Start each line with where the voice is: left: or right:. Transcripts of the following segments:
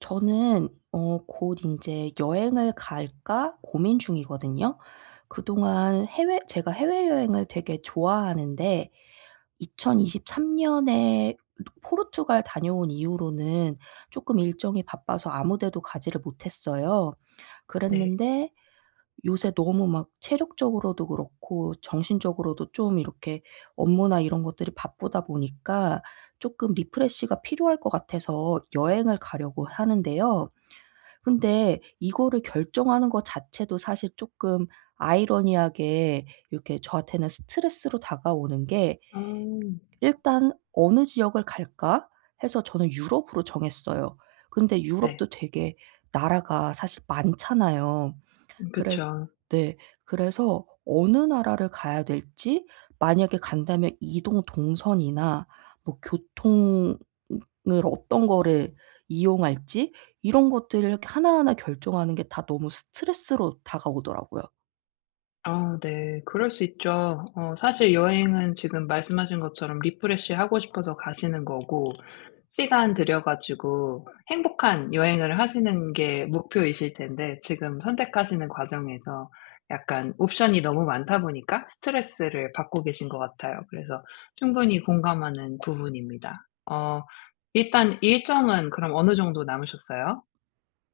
right: 저는 어 곧 인제 '여행을 갈까?' 고민 중이거든요. 그동안 해외 제가 해외여행을 되게 좋아하는데 2023 년에 포르투갈 다녀온 이후로는 쪼끔 일정이 바빠서 아무 데도 가지를 못했어요.
left: 네.
right: 그랬는데 요새 너무 막 체력적으로도 그렇고 정신적으로도 좀 이렇게 업무나 이런 것들이 바쁘다 보니까 쪼끔 리프레시가 필요할 것 같아서 여행을 가려고 하는데요. 근데 이거를 결정하는 거 자체도 사실 쪼끔 아이러니하게 이렇게 저한테는 스트레스로 다가오는 게
left: 음.
right: 일단 '어느 지역을 갈까?' 해서 저는 유럽으로 정했어요. 근데
left: 네.
right: 유럽도 되게 나라가 사실 많잖아요. 그래서
left: 그쵸.
right: 네. 그래서 어느 나라를 가야 될지 만약에 간다면 이동 동선이나 뭐 교통은 을 어떤 거를 이용할지 이런 것들을 이렇게 하나하나 결정하는 게 다 너무 스트레스로 다가오더라고요.
left: 아 네. 그럴 수 있죠. 어 사실 여행은 지금 말씀하신 것처럼 리프레시하고 싶어서 가시는 거고 시간 들여 가지고 행복한 여행을 하시는 게 목표이실 텐데 지금 선택하시는 과정에서 약간 옵션이 너무 많다 보니까 스트레스를 받고 계신 것 같아요. 그래서 충분히 공감하는 부분입니다. 어 일단 일정은 그럼 어느 정도 남으셨어요?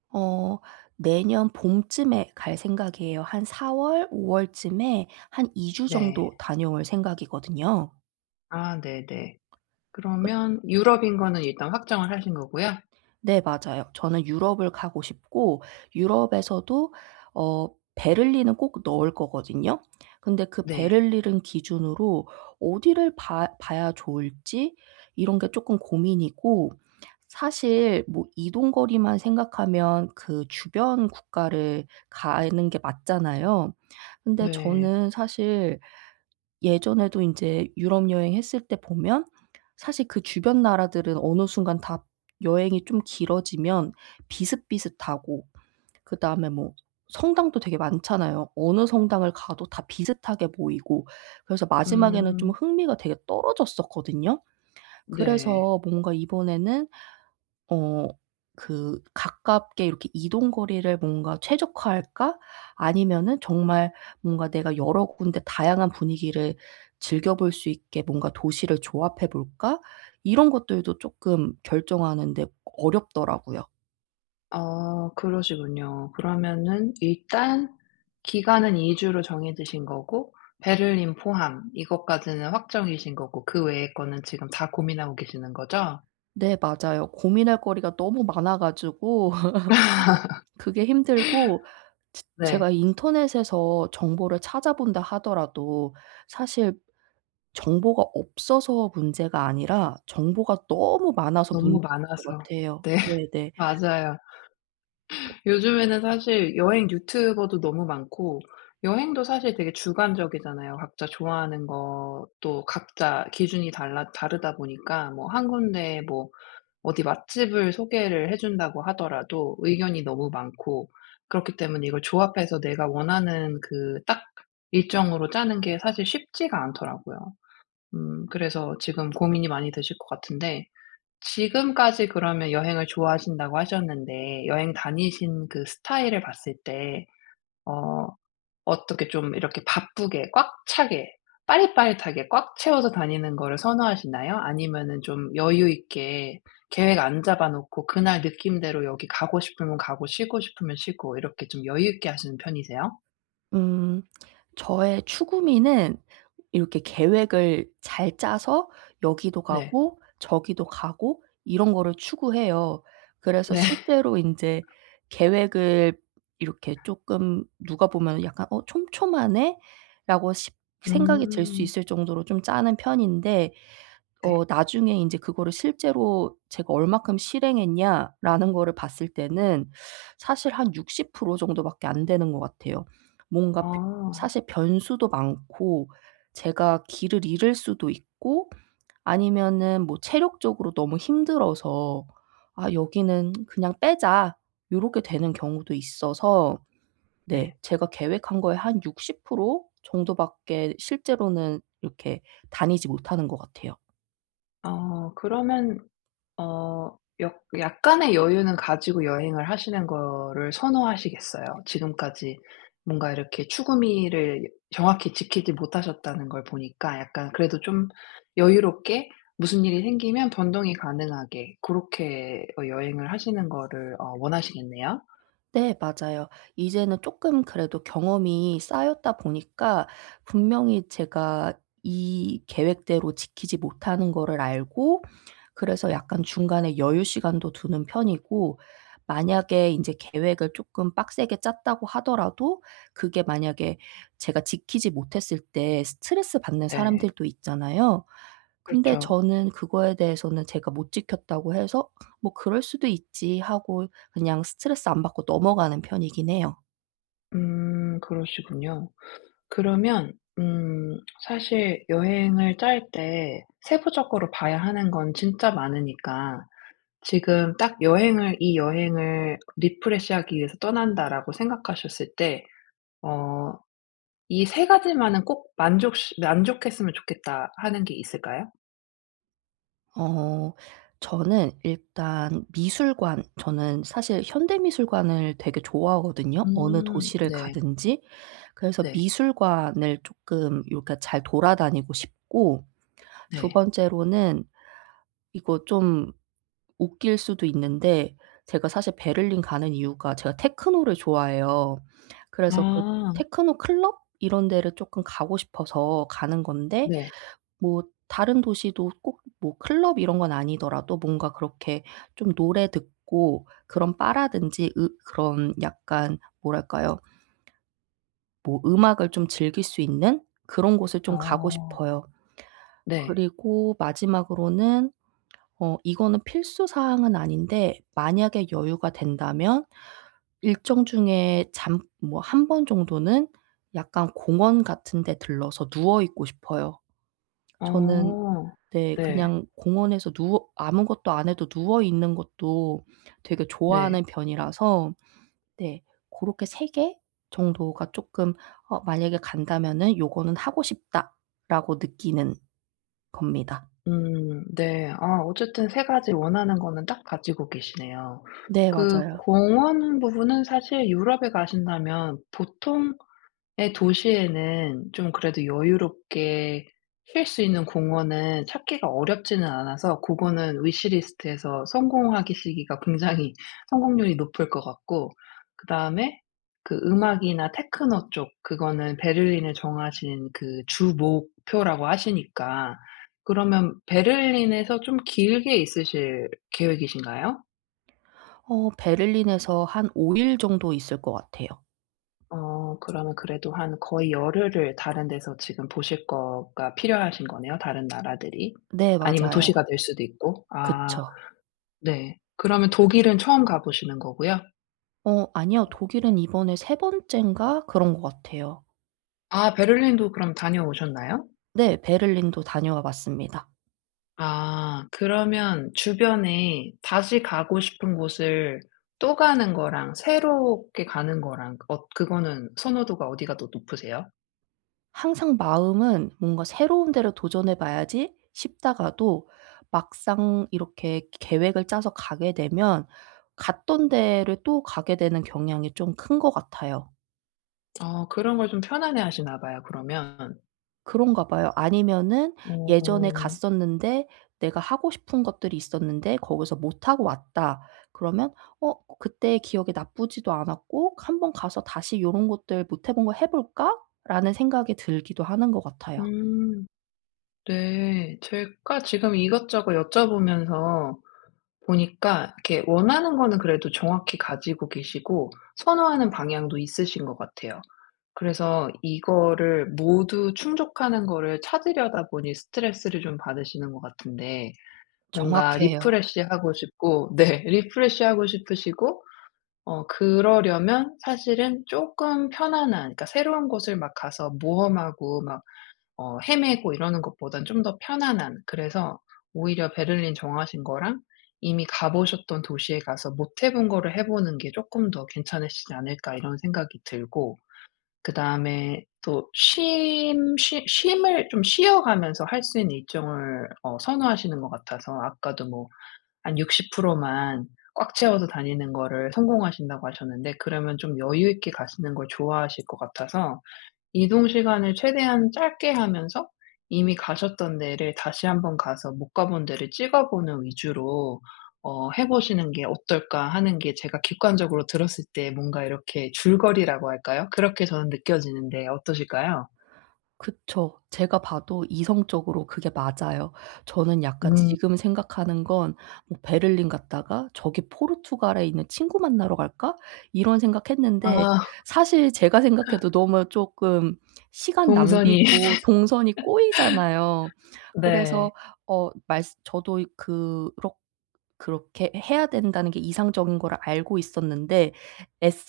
right: 어. 내년 봄쯤에 갈 생각이에요. 한 4 월 5 월쯤에 한 2 주
left: 네.
right: 정도 다녀올 생각이거든요.
left: 아 네네.
right: 그렇
left: 그러면 유럽인 거는 일단 확정을 하신 거고요?
right: 네 맞아요. 저는 유럽을 가고 싶고 유럽에서도 어 베를린은 꼭 넣을 거거든요. 근데 그
left: 네.
right: 베를린은 기준으로 어디를 봐 봐야 좋을지 이런 게 쪼끔 고민이고 사실 뭐 이동 거리만 생각하면 그 주변 국가를 가는 게 맞잖아요. 근데
left: 네.
right: 저는 사실 예전에도 인제 유럽 여행했을 때 보면 사실 그 주변 나라들은 어느 순간 다 여행이 좀 길어지면 비슷비슷하고 그다음에 뭐 성당도 되게 많잖아요. 어느 성당을 가도 다 비슷하게 보이고 그래서 마지막에는 좀
left: 음.
right: 흥미가 되게 떨어졌었거든요.
left: 네.
right: 그래서 뭔가 이번에는 어 그 '가깝게 이렇게 이동 거리를 뭔가 최적화할까? 아니면은 정말 뭔가 내가 여러 군데 다양한 분위기를 즐겨볼 수 있게 뭔가 도시를 조합해 볼까?' 이런 것들도 쪼끔 결정하는데 어렵더라고요.
left: 아 그러시군요. 그러면은 일단 기간은 2 주로 정해지신 거고 베를린 포함 이것까지는 확정이신 거고 그 외의 거는 지금 다 고민하고 계시는 거죠?
right: 네 맞아요. 고민할 거리가 너무 많아 가지고 그게 힘들고 즈 제가
left: 네.
right: 인터넷에서 정보를 찾아본다 하더라도 사실 정보가 없어서 문제가 아니라 정보가 너무 많아서 문제인
left: 너무
right: 것
left: 많아서.
right: 같아요.
left: 네.
right: 네네.
left: 맞아요.
right: 그
left: 요즘에는 사실 여행 유튜버도 너무 많고. 여행도 사실 되게 주관적이잖아요. 각자 좋아하는 것도 각자 기준이 달라 다르다 보니까 뭐 1 군데 뭐 어디 맛집을 소개를 해준다고 하더라도 의견이 너무 많고. 그렇기 때문에 이걸 조합해서 내가 원하는 그 딱 일정으로 짜는 게 사실 쉽지가 않더라고요. 음 그래서 지금 고민이 많이 되실 것 같은데. 지금까지 그러면 여행을 좋아하신다고 하셨는데 여행 다니신 그 스타일을 봤을 때 어 어떻게 좀 이렇게 바쁘게 꽉 차게 빠릿빠릿하게 꽉 채워서 다니는 거를 선호하시나요? 아니면은 좀 여유 있게 계획 안 잡아 놓고 그날 느낌대로 여기 가고 싶으면 가고 쉬고 싶으면 쉬고 이렇게 좀 여유 있게 하시는 편이세요?
right: 음. 저의 추구미는 이렇게 계획을 잘 짜서 여기도
left: 네.
right: 가고 저기도 가고 이런 거를 추구해요. 그래서
left: 네.
right: 실제로 인제 계획을 이렇게 쪼끔 누가 보면은 약간 어 '촘촘하네.'라고 십 생각이 들 수
left: 음.
right: 있을 정도로 좀 짜는 편인데
left: 네.
right: 어 나중에 인제 그거를 '실제로 제가 얼마큼 실행했냐.'라는 거를 봤을 때는 사실 한 60% 정도밖에 안 되는 것 같아요. 뭔가 벼
left: 아.
right: 사실 변수도 많고 제가 길을 잃을 수도 있고 아니면은 뭐 체력적으로 너무 힘들어서 '아 여기는 그냥 빼자.' 요렇게 되는 경우도 있어서
left: 네.
right: 네. 제가 계획한 거의 한 60% 정도밖에 실제로는 이렇게 다니지 못하는 것 같아요.
left: 어. 그러면 어 역 약간의 여유는 가지고 여행을 하시는 거를 선호하시겠어요? 지금까지 뭔가 이렇게 추구 미를 정확히 지키지 못하셨다는 걸 보니까 약간 그래도 좀 여유롭게 무슨 일이 생기면 변동이 가능하게 고렇게 어 여행을 하시는 거를 어 원하시겠네요?
right: 네 맞아요. 이제는 쪼끔 그래도 경험이 쌓였다 보니까 분명히 제가 이 계획대로 지키지 못하는 거를 알고 그래서 약간 중간에 여유 시간도 두는 편이고 만약에 인제 계획을 조금 빡세게 짰다고 하더라도 그게 만약에 제가 지키지 못했을 때 스트레스받는
left: 네.
right: 사람들도 있잖아요. 근데
left: 그렇죠.
right: 저는 그거에 대해서는 제가 못 지켰다고 해서 '뭐 그럴 수도 있지.' 하고 그냥 스트레스 안 받고 넘어가는 편이긴 해요.
left: 음 그러시군요. 그러면 음 사실 여행을 짤 때 세부적으로 봐야 하는 건 진짜 많으니까 지금 딱 여행을 이 여행을' 리프레시 하기 위해서 떠난다.'라고 생각하셨을 때 어 '이 3 가지만은 꼭 만족시 만족했으면 좋겠다.' 하는 게 있을까요?
right: 어 저는 일단 미술관. 저는 사실 현대 미술관을 되게 좋아하거든요, 어느
left: 음
right: 도시를
left: 네.
right: 가든지. 그래서
left: 네.
right: 미술관을 쪼끔 요 그러니까 잘 돌아다니고 싶고. 2
left: 네.
right: 번째로는 이거 좀 웃길 수도 있는데 제가 사실 베를린 가는 이유가 제가 테크노를 좋아해요. 그래서 그
left: 아.
right: 테크노 클럽 이런 데를 쪼끔 가고 싶어서 가는 건데
left: 네.
right: 뭐 다른 도시도 꼭 뭐 클럽 이런 건 아니더라도 뭔가 그렇게 좀 노래 듣고 그런 바라든지 으 그런 약간 뭐랄까요. 뭐 음악을 좀 즐길 수 있는 그런 곳을 좀 가고
left: 어.
right: 싶어요.
left: 네.
right: 그리고 마지막으로는 어 이거는 필수 사항은 아닌데 만약에 여유가 된다면 일정 중에 잠 뭐 1 번 정도는 약간 공원 같은 데 들러서 누워 있고 싶어요. 저는
left: 어.
right: 네.
left: 네.
right: 그냥 공원에서 누워 아무것도 안 해도 누워 있는 것도 되게
left: 네.
right: 좋아하는 편이라서 네. 고렇게 3 개 정도가 쪼끔 어 '만약에 간다면은 요거는 하고 싶다.'라고 느끼는 겁니다.
left: 음 네. 아 어쨌든 3 가지 원하는 거는 딱 가지고 계시네요.
right: 네
left: 그
right: 맞아요.
left: 공원 부분은 사실 유럽에 가신다면 보통의 도시에는 좀 그래도 여유롭게 쉴 수 있는 공원은 찾기가 어렵지는 않아서 고거는 위시 리스트에서 성공하기 시기가 굉장히 성공률이 높을 것 같고 그다음에 그 음악이나 테크노 쪽 그거는 베를린을 정하신 그 주목표라고 하시니까 그러면 베를린에서 좀 길게 있으실 계획이신가요?
right: 어 베를린에서 한 5 일 정도 있을 것 같아요.
left: 어 그러면 그래도 한 거의 열흘을 다른 데서 지금 보실 거가 필요하신 거네요, 다른 나라들이?
right: 네
left: 아니면
right: 맞아요.
left: 도시가 될 수도 있고. 아.
right: 그쵸.
left: 네. 그러면 독일은 처음 가 보시는 거고요?
right: 어 아니요. 독일은 이번에 3 번짼가 그런 거 같아요.
left: 아 베를린도 그럼 다녀오셨나요?
right: 네 베를린도 다녀와 봤습니다.
left: 아. 그러면 주변에 다시 가고 싶은 곳을 또 가는 거랑 새롭게 가는 거랑 엇 그거는 선호도가 어디가 더 높으세요?
right: 항상 마음은 '뭔가 새로운 데를 도전해 봐야지.' 싶다가도 막상 이렇게 그 계획을 짜서 가게 되면 갔던 데를 또 가게 되는 경향이 좀 큰 것 같아요.
left: 어 그런 걸 좀 편안해하시나 봐요 그러면.
right: 그런가 봐요. 아니면은 예전에
left: 오.
right: 갔었는데 내가 하고 싶은 것들이 있었는데 거기서 못하고 왔다 그러면 어 그때 기억이 나쁘지도 않았고 한번 가서 다시 이런 것들 '못해 본 거 해볼까?'라는 생각이 들기도 하는 것 같아요.
left: 음. 네. 제가 지금 이것저것 여쭤보면서 보니까 이렇게 원하는 거는 그래도 정확히 가지고 계시고 선호하는 방향도 있으신 것 같아요. 그래서 이거를 모두 충족하는 거를 찾으려다 보니 스트레스를 좀 받으시는 것 같은데. 뭔가
right: 정확해요.
left: refresh 하고 싶고 네. refresh 하고 싶으시고. 어 그러려면 사실은 조금 편안한 그러니까 새로운 곳을 막 가서 모험하고 막 어 헤매고 이러는 것보단 좀 더 편안한. 그래서 오히려 베를린 정하신 거랑 이미 가 보셨던 도시에 가서 못 해 본 거를 해 보는 게 '조금 더 괜찮으시지 않을까?' 이런 생각이 들고. 그다음에 또 쉼 쉬 쉼을 좀 쉬어 가면서 할 수 있는 일정을 어 선호하시는 것 같아서 아까도 뭐 한 60% 만 꽉 채워서 다니는 거를 성공하신다고 하셨는데 그러면 좀 여유 있게 가시는 걸 좋아하실 것 같아서 이동시간을 최대한 짧게 하면서 이미 가셨던 데를 다시 한번 가서 '못 가 본 데를 찍어보는 위주로 어 해보시는 게 어떨까?' 하는 게 제가 객관적으로 들었을 때 뭔가 이렇게 줄거리라고 할까요? 그렇게 저는 느껴지는데 어떠실까요?
right: 그쵸. 제가 봐도 이성적으로 그게 맞아요. 저는 약간
left: 음.
right: 지금 생각하는 건 뭐 '베를린 갔다가 저기 포르투갈에 있는 친구 만나러 갈까?' 이런 생각했는데.
left: 아.
right: 사실 제가 생각해도
left: [unintelligible]
right: 너무 쪼끔 시간
left: 동선이.
right: 낭비고 동선이 꼬이잖아요.
left: 네.
right: 그래서 어 말쓰 저도 이 그럭 그렇게 해야 된다는 게 이상적인 거를 알고 있었는데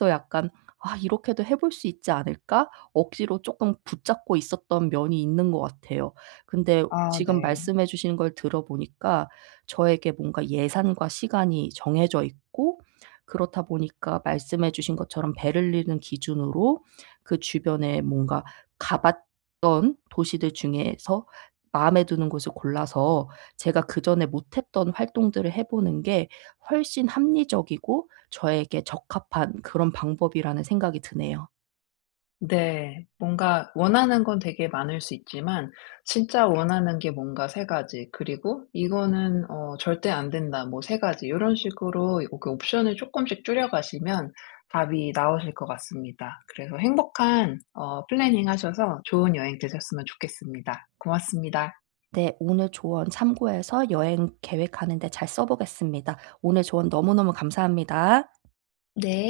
right: 애써 약간 '아 이렇게도 해 볼 수 있지 않을까?' 억지로 쪼끔 붙잡고 있었던 면이 있는 것 같아요. 근데
left: 아
right: 지금
left: 네.
right: 말씀해 주신 걸 들어 보니까 저에게 뭔가 예산과 시간이 정해져 있고 그렇다 보니까 말씀해 주신 것처럼 베를린을 기준으로 그 주변에 뭔가 가봤던 도시들 중에서 마음에 드는 곳을 골라서 제가 그전에 못했던 활동들을 해 보는 게 훨씬 합리적이고 저에게 적합한 그런 방법이라는 생각이 드네요.
left: 네. 뭔가 원하는 건 되게 많을 수 있지만 진짜 원하는 게 뭔가 3 가지 그리고 이거는 어 절대 안 된다 뭐 3 가지 요런 식으로 그 옵션을 조금씩 줄여가시면 답이 나오실 것 같습니다. 그래서 행복한 어 planning 하셔서 좋은 여행 되셨으면 좋겠습니다. 고맙습니다.
right: 네. 오늘 조언 참고해서 여행 계획하는데 잘 써보겠습니다. 오늘 조언 너무너무 감사합니다.
left: 네.